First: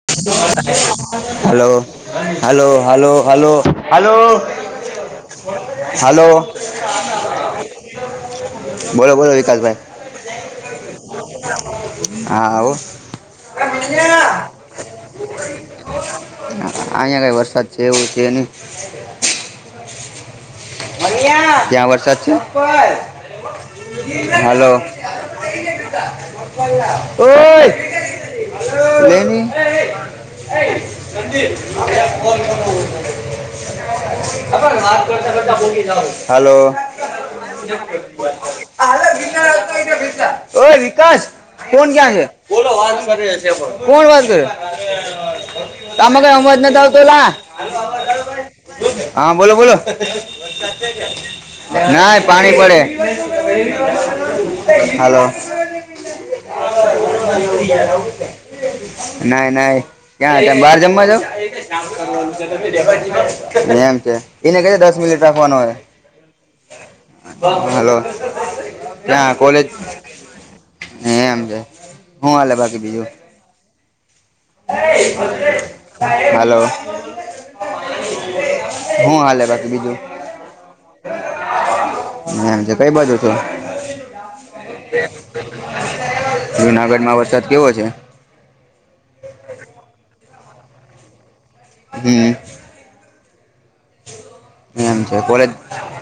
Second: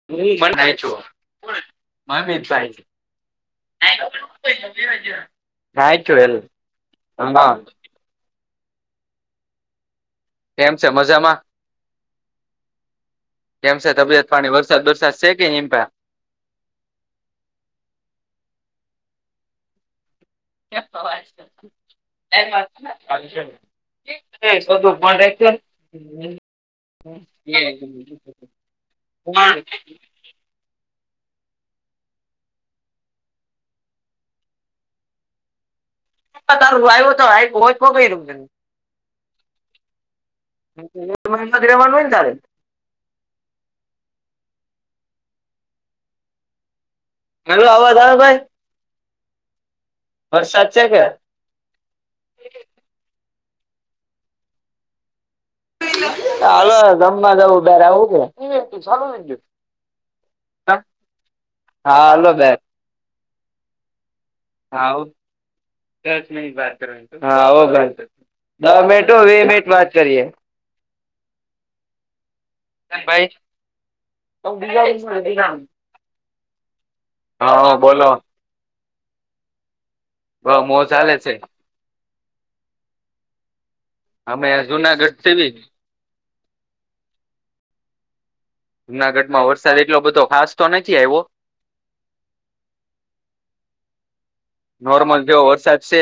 હું hello hello મનાય hello hello hello છૂ હલો [unintelligible] [inaudible] બોલો બોલો વિકાસભાઈ? કેમ છે મજામાં? હા આવ કેમ છે [unintelligible] તબિયત પાણી વરસાદ બરસાદ શેકેે હીપા? અહિયાં કઈ વરસાદ છે, એવું છે, ની [inaudible] ત્યા વરસાદ છે? હાલો ઓય [inaudible] [inaudible] હાલો. [inaudible] [inaudible] હેલો આવાજ ભાઈ? હા બોલો બોલો વરસાદ. છે, કે ના પાણી પડે હાલો. [inaudible] કે ના ના ક્યાં હા બહાર જમવા જાવો? હાલો બેર એમ છે એને કે હા દસ આવું. મિનિટ રાખવાનો હોય. દસ મિનિટ વાત કરવા હા હલો દસ મિનટ વીસ મિનિટ વાત કરીએ. એ એમ છે હું હાલે બાકી બીજું? ભાઈ હલો. હા બોલો? હું હાલે બાકી બીજું? બ મોજ હાલે છે. એમ છે કઈ બાજુ છો? અમે જુનાગઢ થી જુનાગઢમાં વરસાદ કેવો છે? જુનાગઢ માં વરસાદ એટલો બધો ખાસ તો નથી આવ્યો. હમ. એમ છે નોર્મલ જેવો કોલેજ વરસાદ છે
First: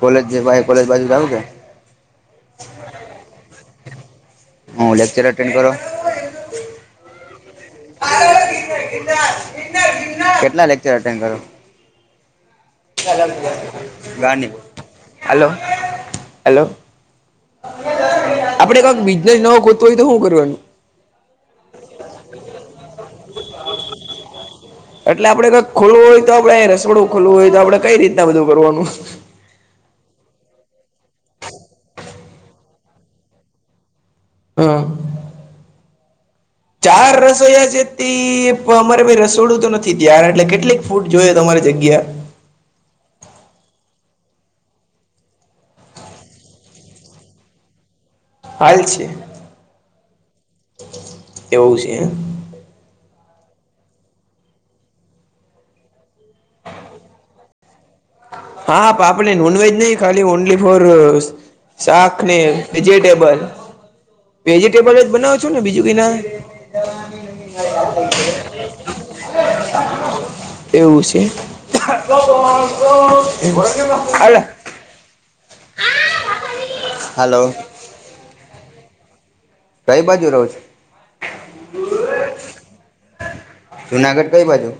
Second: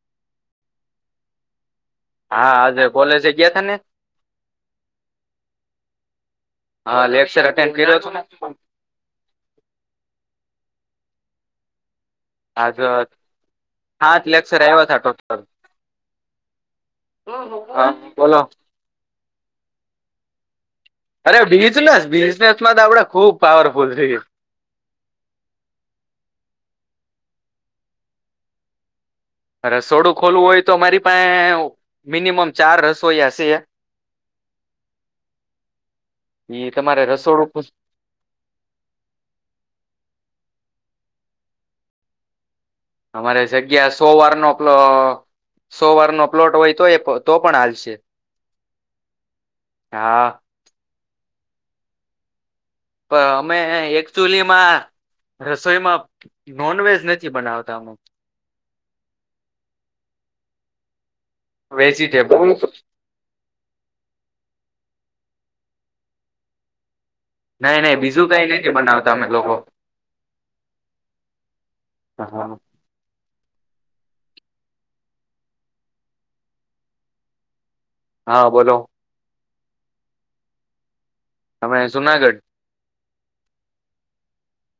કોલેજ જે કોલેજ બાજુ જવુ છે? હા આજે કોલેજ ગયા તાને? હા, લેક્ચર અટેન્ડ કરો. હા લેક્ચર અટેન્ડ કર્યો [unintelligible] કેટલા લેક્ચર અટેન્ડ કરો? આજ સાત લેક્ચર આવ્યા હતા ટોટલ હલો. હેલો હા બોલો આપડે કઈક બિઝનેસ નવો ગોતો હોય તો શું કરવાનું? અરે બિઝનેસ બિઝનેસ માં તો આપડે ખુબ પાવરફુલ છે. એટલે આપડે કાક ખુલ્લું હોય તો આપણે રસોડું ખુલ્લું હોય તો આપણે કઈ રીતના બધું કરવાનું? રસોડું ખોલવું હોય તો મારી પાસે મિનિમમ ચાર રસોઈયા છે. હા ઈ તમારે ચાર રસોડું રસોઈયા છે. અમારે રસોડું તો નથી ત્યાર એટલે કેટલીક ફૂડ જોય તમારી જગ્યા? અમારે જગ્યા સો વાર નો પલો- - સો વારનો પ્લોટ હોય તો એ તો પણ હાલશે. હાલ શે હા એવું છે. પણ અમે એકચૂલીમાં. રસોઈમાં નોનવેજ નથી બનાવતા. હા આપડ નોનવેજ નહી ખાલી ઓનલી ફોર શાક ને વેજીટેબલ વેજીટેબલ જ બનાવ છો ને બીજું ક ના નહી નહી બીજું કઈ નથી બનાવતા અમે લોકો [inaudible] એવું છે. હલો. હા બોલો. કઈ બાજુ રહો [unintelligible] અમે જુનાગઢ. જુનાગઢ કઈ બાજુ.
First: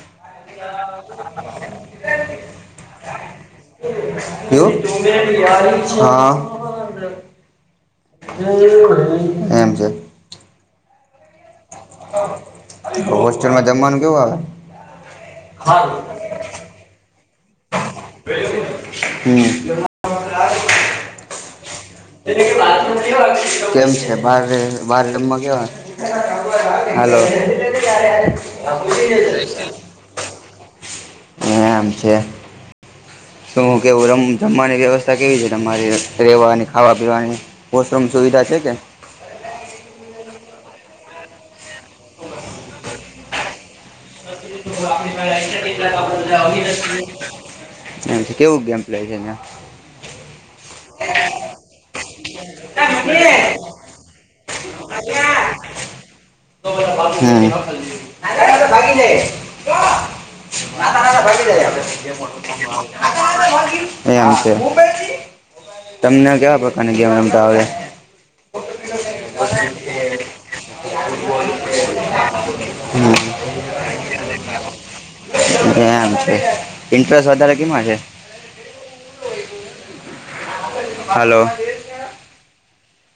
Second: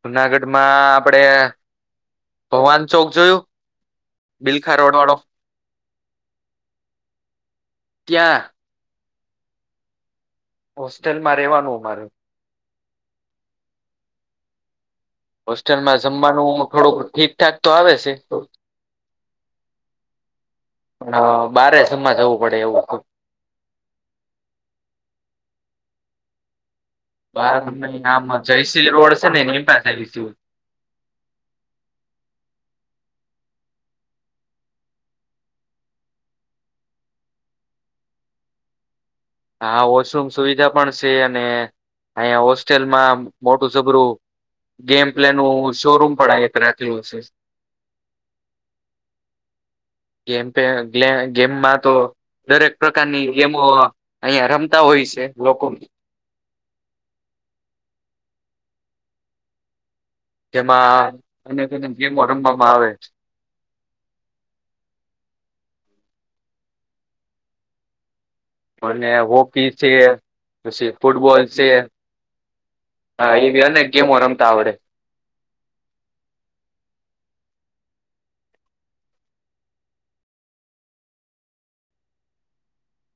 જુનાગઢમાં આપડે ભગવાન ચોક જોયું? એવું બિલખા રોડ વાળો હા. ત્યાં એમ છે. હોસ્ટેલમાં રહેવાનું અમારે. હોસ્ટેલમાં જમવાનું કેવું આવે? હોસ્ટેલમાં જમવાનું થોડુંક ઠીકઠાક તો આવે છે. હમ હા, બારે જમવા જવું પડે એવું. કેમ છે બારે બાર રમવા કેવા. હલો. બાર આમ જયશ્રી રોડ [unintelligible] એમ છે. શું હું કેવું રમ જમવાની વ્યવસ્થા કેવી છે તમારી રવાની ખાવા પીવાની. હોસ્ટલ સુવિધા છે કે. હા વોશરૂમ સુવિધા પણ છે અને અહીંયા હોસ્ટેલમાં મોટું સબરું પણ એક રાખેલું છે એમ કેવું ગેમ પલા છે. ગેમ ગેમમાં તો દરેક ત્યાં પ્રકારની ગેમો અહં રમતા હોય છે લોકો. હમ્મ. [inaudible] જેમાં અનેક અનેક ગેમો રમવામાં આવે એમ છે તમને કેવા પ્રકારની ગેમ રમતા આવડ અને હોકી છે. પછી ફૂટબોલ છે હમ હા એ બી અને ગેમો રમતા આવડે. એમ છે ઇન્ટરેસ્ટ વધારે કેમાં છે. હલો.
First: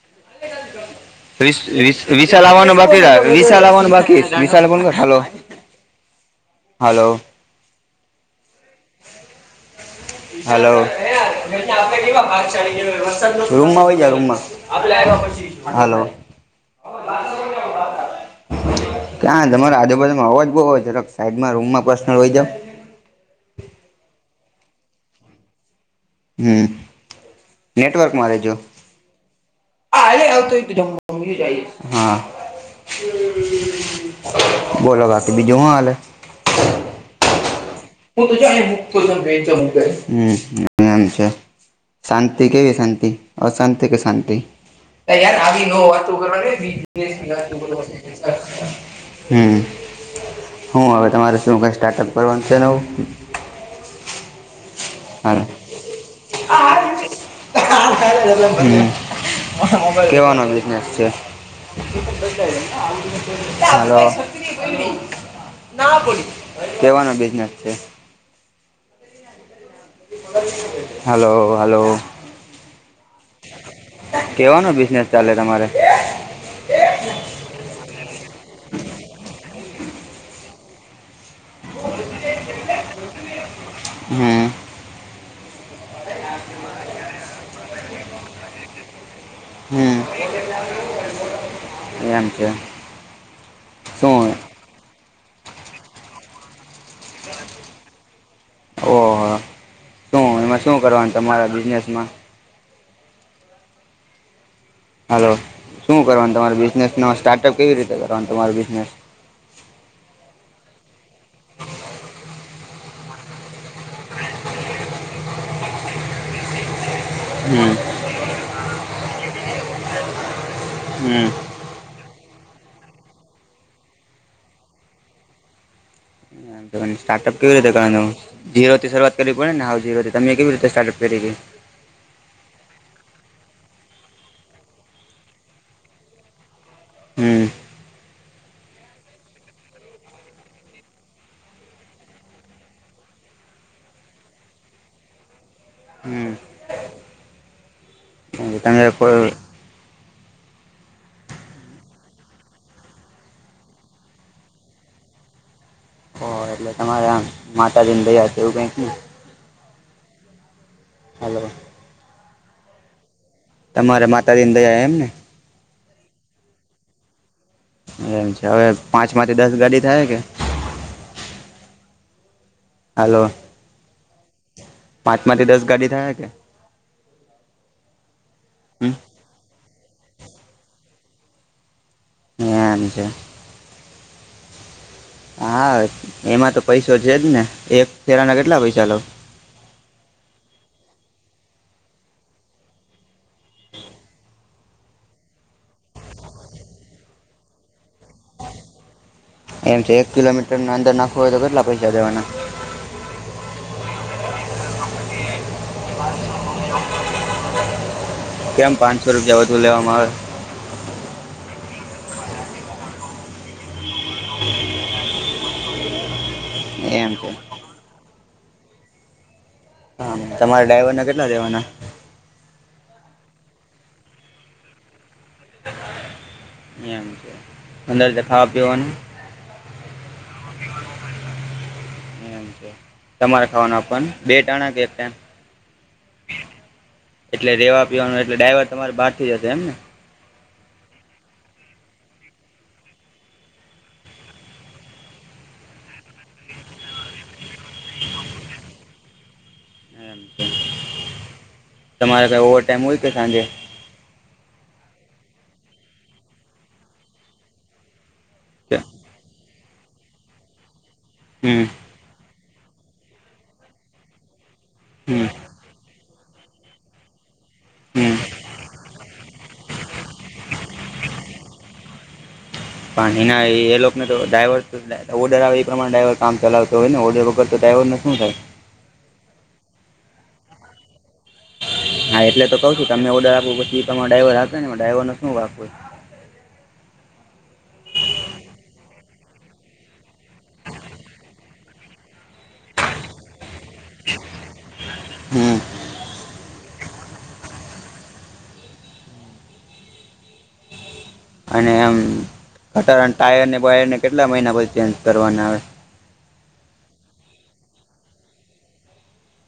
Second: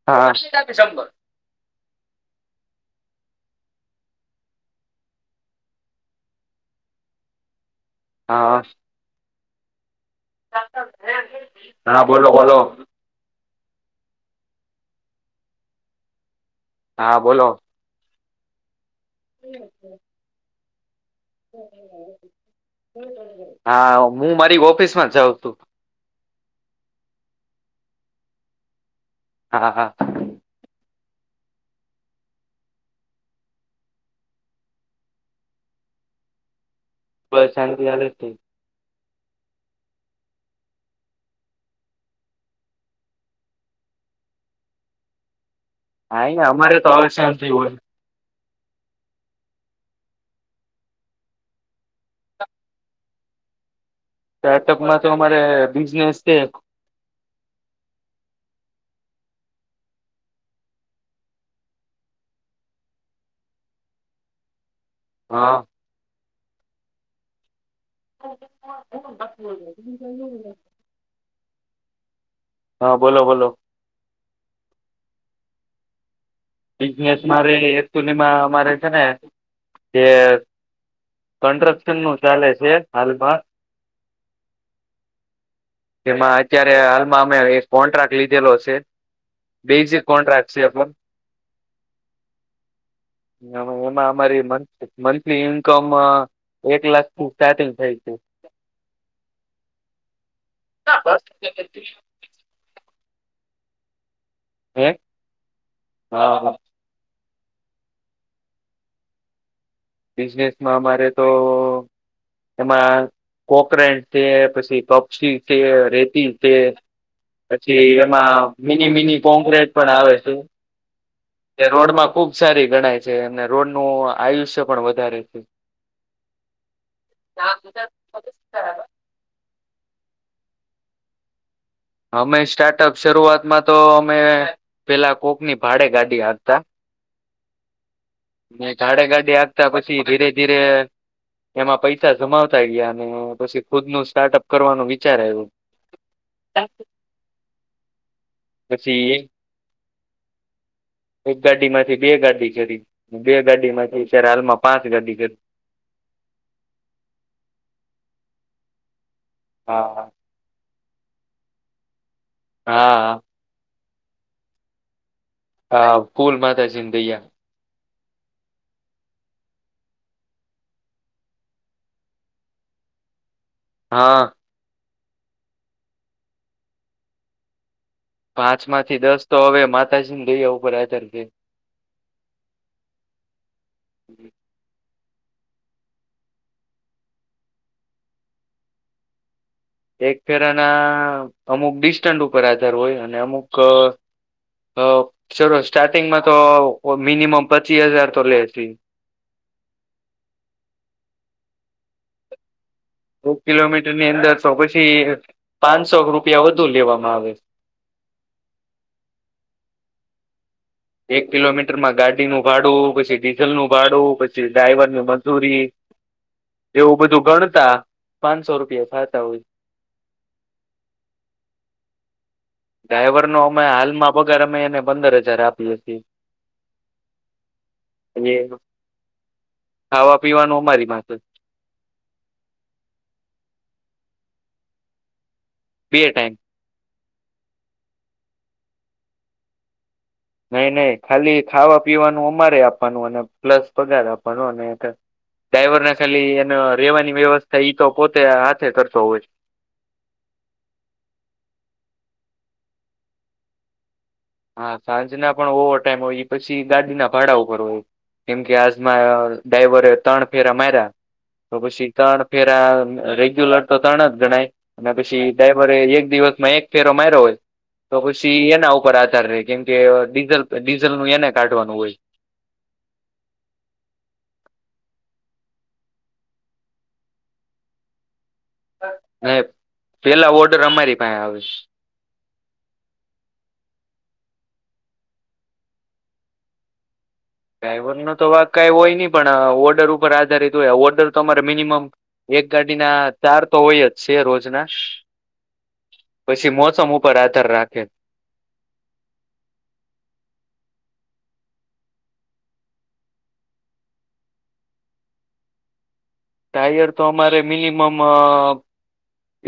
હા. વિશાલ આવવાનું બાકી વિશાલ આવવાનું બાકી વિશાલ કો હેલો. હલો. હા. હલો આપે હા બોલો કેવાર બોલો ચડીયો. [unintelligible] હાલો. હા બોલો. ક્યાં તમારા આજુબાજુમાં અવાજ બઉવ હોક સાઈડમાં રૂમમાં પર્નલ હોય જ. હા હું મારી ઓફિસ માં જાઉં તું. હમ્મ નેટવર્કમાં રહેેજો. હા હા. હા. બોલો બાકી બીજું હું હલે. બ શાંતિ. હાલે છે [unintelligible] શાંતિ કેવી શાંતિ અશાંતિ કે શાંતિ આવી હા ને અમારે તો હવે શાંતિ હોય [unintelligible] હમ હું હવે તમારે શું કઈ સ્ટાર્ટઅપ કરવાનું છે નું હમ [unintelligible] સ્ટાર્ટઅપ માં તો અમારે હાલો બિઝનેસ છે. હ કેવાનો બિઝનેસ છે. હાલો હા કેવાનો બિઝનેસ છે. બ બસ નો છે. હલો હલો હા બોલો બોલો કેવાનું બિઝનેસ ચાલે તમારે બિઝનેસ મારે એક ટુનમાં મામારે છે ને જે કન્સ્ટ્રક્શન નું ચાલે છે હાલમાં હમ જેમાં અત્યારે હાલમાં અમે એક કોન્ટ્રાક્ટ લીધેલો હ છે. બે હમ જે કોન્ટ્રાક્ટ છે. મ છે [unintelligible] એમાં શું અમારી મ મંથલી ઇન્કમ એક લાખ સંગ થાય છે. ઓહ શું એમાં શું કરવાનું તમારા બિઝનેસમાં હે હલો શું કરવાનું હા તમાર બિઝનેસ ન સ્ટાર્ટઅપ કેવી રીતે કરવાનું તમારું બિઝનેસ બિઝનેસમાં અમારે તો એમાં કોકરેન્ટ છે પછી કપચી છે રેતી છે હમ પછી એમાં મિની મિની કોક્રેટ પણ આવે છે. હમ તે રોડમાં ખુબ સારી ગણાય છે અને રોડનું આયુષ્ય પણ વધારે છે. સ્ટાર્ટઅપ કેવી કરવાનુ જીરોથી શરુઆત કરવી પડે ને હ જે તમે કેવી રીતે સ્ટારઅપ કર કે અમે સ્ટાર્ટઅપ શરૂઆતમાં તો અમે પેલાં કોકની ભાડે ગાડી હાંકતા હમ ને ગાડે ગાડીે આપતા પછી ધીરે ધીરે એમાં પૈસા જમાવતા ગયા અને પછી ખુદનું સ્ટાર્ટઅપ કરવાનું વિચાર આયવો. હમ. રાી [unintelligible] તમે પછી પર એક ગાડીમાંથી બે ગાડી કરી બે ગાડીમાંથી અત્યારે હાલમાં પાંચ ગાડી કરી. ઓ એટલે તમારે આમ માતાજી ની દયા છે એવું કાંઈ હા હા હલો હા તમારે માતાજીની દયા એમ ને હા ફૂલ માતાજી દયા એમ છે હવે પાંચ માંથી દસ ગાડી થાય કે હલો હા પાંચ માંથી દસ ગાડી થયા કે પાંચ હમ માંથી દસ તો હવે માતાજી ને દઈયા ઉપર અલગથી. એમ છે. હા એમાં તો પૈસો છે જ ને એક ફેરાના કેટલા પૈસા લઉ. એક ફેરાના અમુક ડિસ્ટન્સ ઉપર આધાર હોય અને અમુક. અ ચલો સ્ટાર્ટિંગમાં તો મિનિમમ પચીસ હજાર તો લે જ, એમ છે એક કિલોમીટર ન અંદર નાખો હોય તો કેટલા પૈસા દવાના. એક કિલોમીટર ની અંદર તો પછી પાંચસો રૂપિયા વધુ લેવામાં આવે. કેમ પાંચસો રૂપિયા વધુ લેવામાં આવે. એક કિલોમીટર માં ગાડીનું ભાડું પછી ડીઝલ નું ભાડું પછી ડ્રાઈવર ની મજૂરી, એવું એમ બધું છે ગણતા પાંચસો રૂપિયા ખાતા હોય. હા તમારા ડ્રાઈવરને કેટલા દેવાના. ડ્રાઈવર નો અમે હાલમાં પગાર અમે એને પંદર હજાર આપ. એમ છે અંદર દ ખાવા પીવાનું. ખાવા પીવાનું અમારી પાસે એમ છે તમારે ખાવાના આપ બે ટાણા કે એક ટેમ. બે ટાઈમ. એટલે રેવા પીવાનું એટલે ડાઈવર તમારે બહાર થી જશે એમ ને. નહી નહી ખાલી ખાવા પીવાનું અમારે આપવાનું અને પ્લસ પગાર આપવાનો અને [unintelligible] ડ્રાઈવરને ખાલી એનો રહેવાની વ્યવસ્થા એ તો પોતે હાથે કરતો હોય છે. તમારે કઈ ઓવર ટાઈમ હોય કે સાંજે. હા સાંજના પણ ઓવર ટાઈમ હોય એ પછી ગાડીના ભાડા ઉપર હોય કેમ કે આજમાં. ડ્રાયવરે ત્રણ ફેરા માર્યા તો હમ પછી. ત્રણ ફેરા રેગ્યુલર તો ત્રણ જ ગણાય અને પછી હમ ડા ઇવરે એક દિવસમાં એક ફેરો માર્યો હોય તો હમ પછી એના ઉપર આ કેમ કે ડીઝલ ડીઝલ નું એને કાઢવાનું હોય. પણ એના એ લોકોને તો ડ્રાઈવર ઓર્ડર આવે એ પ્રમાણે ડ્રાઈવર કામ ચલાવતો હોય ને ઓડર વગર તો ડ્રાઈવરને શું થાય. હ પહેલા ઓર્ડર અમારી પાહે આવે. હા એટલે તો કઉ છું તમે ઓર્ડર આપો પછી તમારો ડ્રાઈવર આપે ને ડ્રાઈવરને શું વાંક હોય. ડ્રાઈવરનો તો વાક કાંઈ હોય નહીં પણ ઓર્ડર ઉપર આધારિત હોય ઓર્ડર તો તમારે મિનિમમ એક ગાડી ના ચાર તો હોય જ છે રોજના. હમ. પછી મોસમ ઉપર આધાર રાખે. અને એમ કટર અને ટાયરને બાયરને કેટલા મહિના પછી ચેન્જ કરવાના આવે? ટાયર તો અમારે મિનિમમ.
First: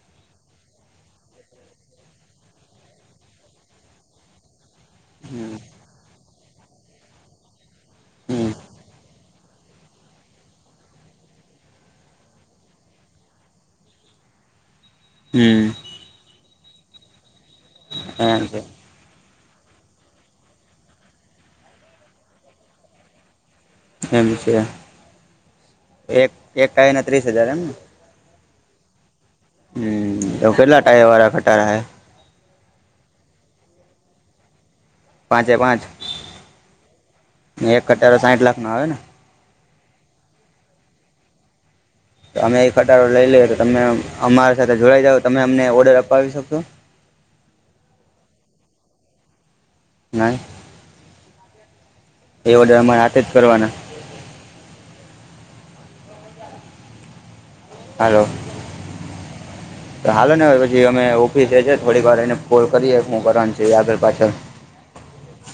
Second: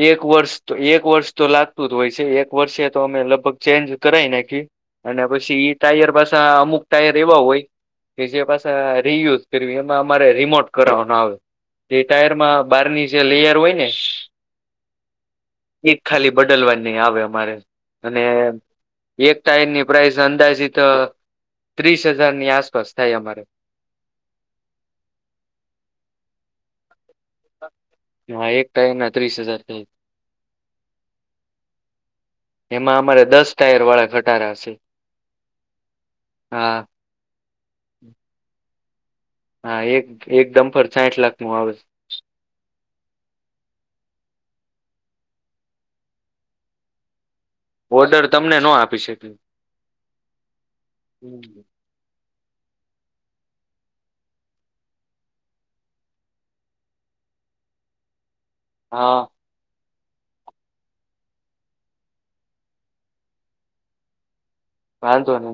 એક વર્ષ તો એક વર્ષ તો લાગતું જ હોય છે એક વર્ષે તો અમે લગભગ ચેન્જ કરાઈ નાખી. અને હમ પછી એ ટાયર પાછ અમુક ટાયર એવા હોય, કે જે હમ પાછા રી યુઝ ફરવી એમાં અમારે રિમોટ કરાવનો આવે, એ ટાયરમાં બારની જે લેયર હોય ને. હમ. એ ખાલી બદલવા ની આવે અમારે, અને એમ છે એક ટાયરની પ્રાઇસ અંદાજીિત ત્રીસ હજારની આસપાસ થાય અમારે. એમ છે, એક એક ટાયર ના ત્રીસ હજાર એમને. હા એક ટાયર ના ત્રીસ હજાર. થાય હમ તો કેટલા ટાયર વાળા ખટારા હે? એમાં અમારે દસ ટાયર વાળા ખટારા હશે. પાંચે પાંચ, હા એક ખટારો સાઠ લાખ નો આવે ને. હા એક એક ડમ્પરર સાઠ લાખ નો આવે. તો અમે એ કટડો લઈ લઈએ તો તમે અમારી સાથે જોડાઈ જાવ તમે અમને ઓર્ડર અપાવી શકશો? ઓર્ડર તમને નો આપી શક્યું. નહી હમ. તે બધા માં સાથે જ કરવાના. હલ્લો. હા. [inaudible] હાલો ને અવે પછી અમે ઓફિસે છે થોડીક વાર રહીને કોલ કરીએ હું કરવાની છે આગળ પાછળ. વાંધો નઇ.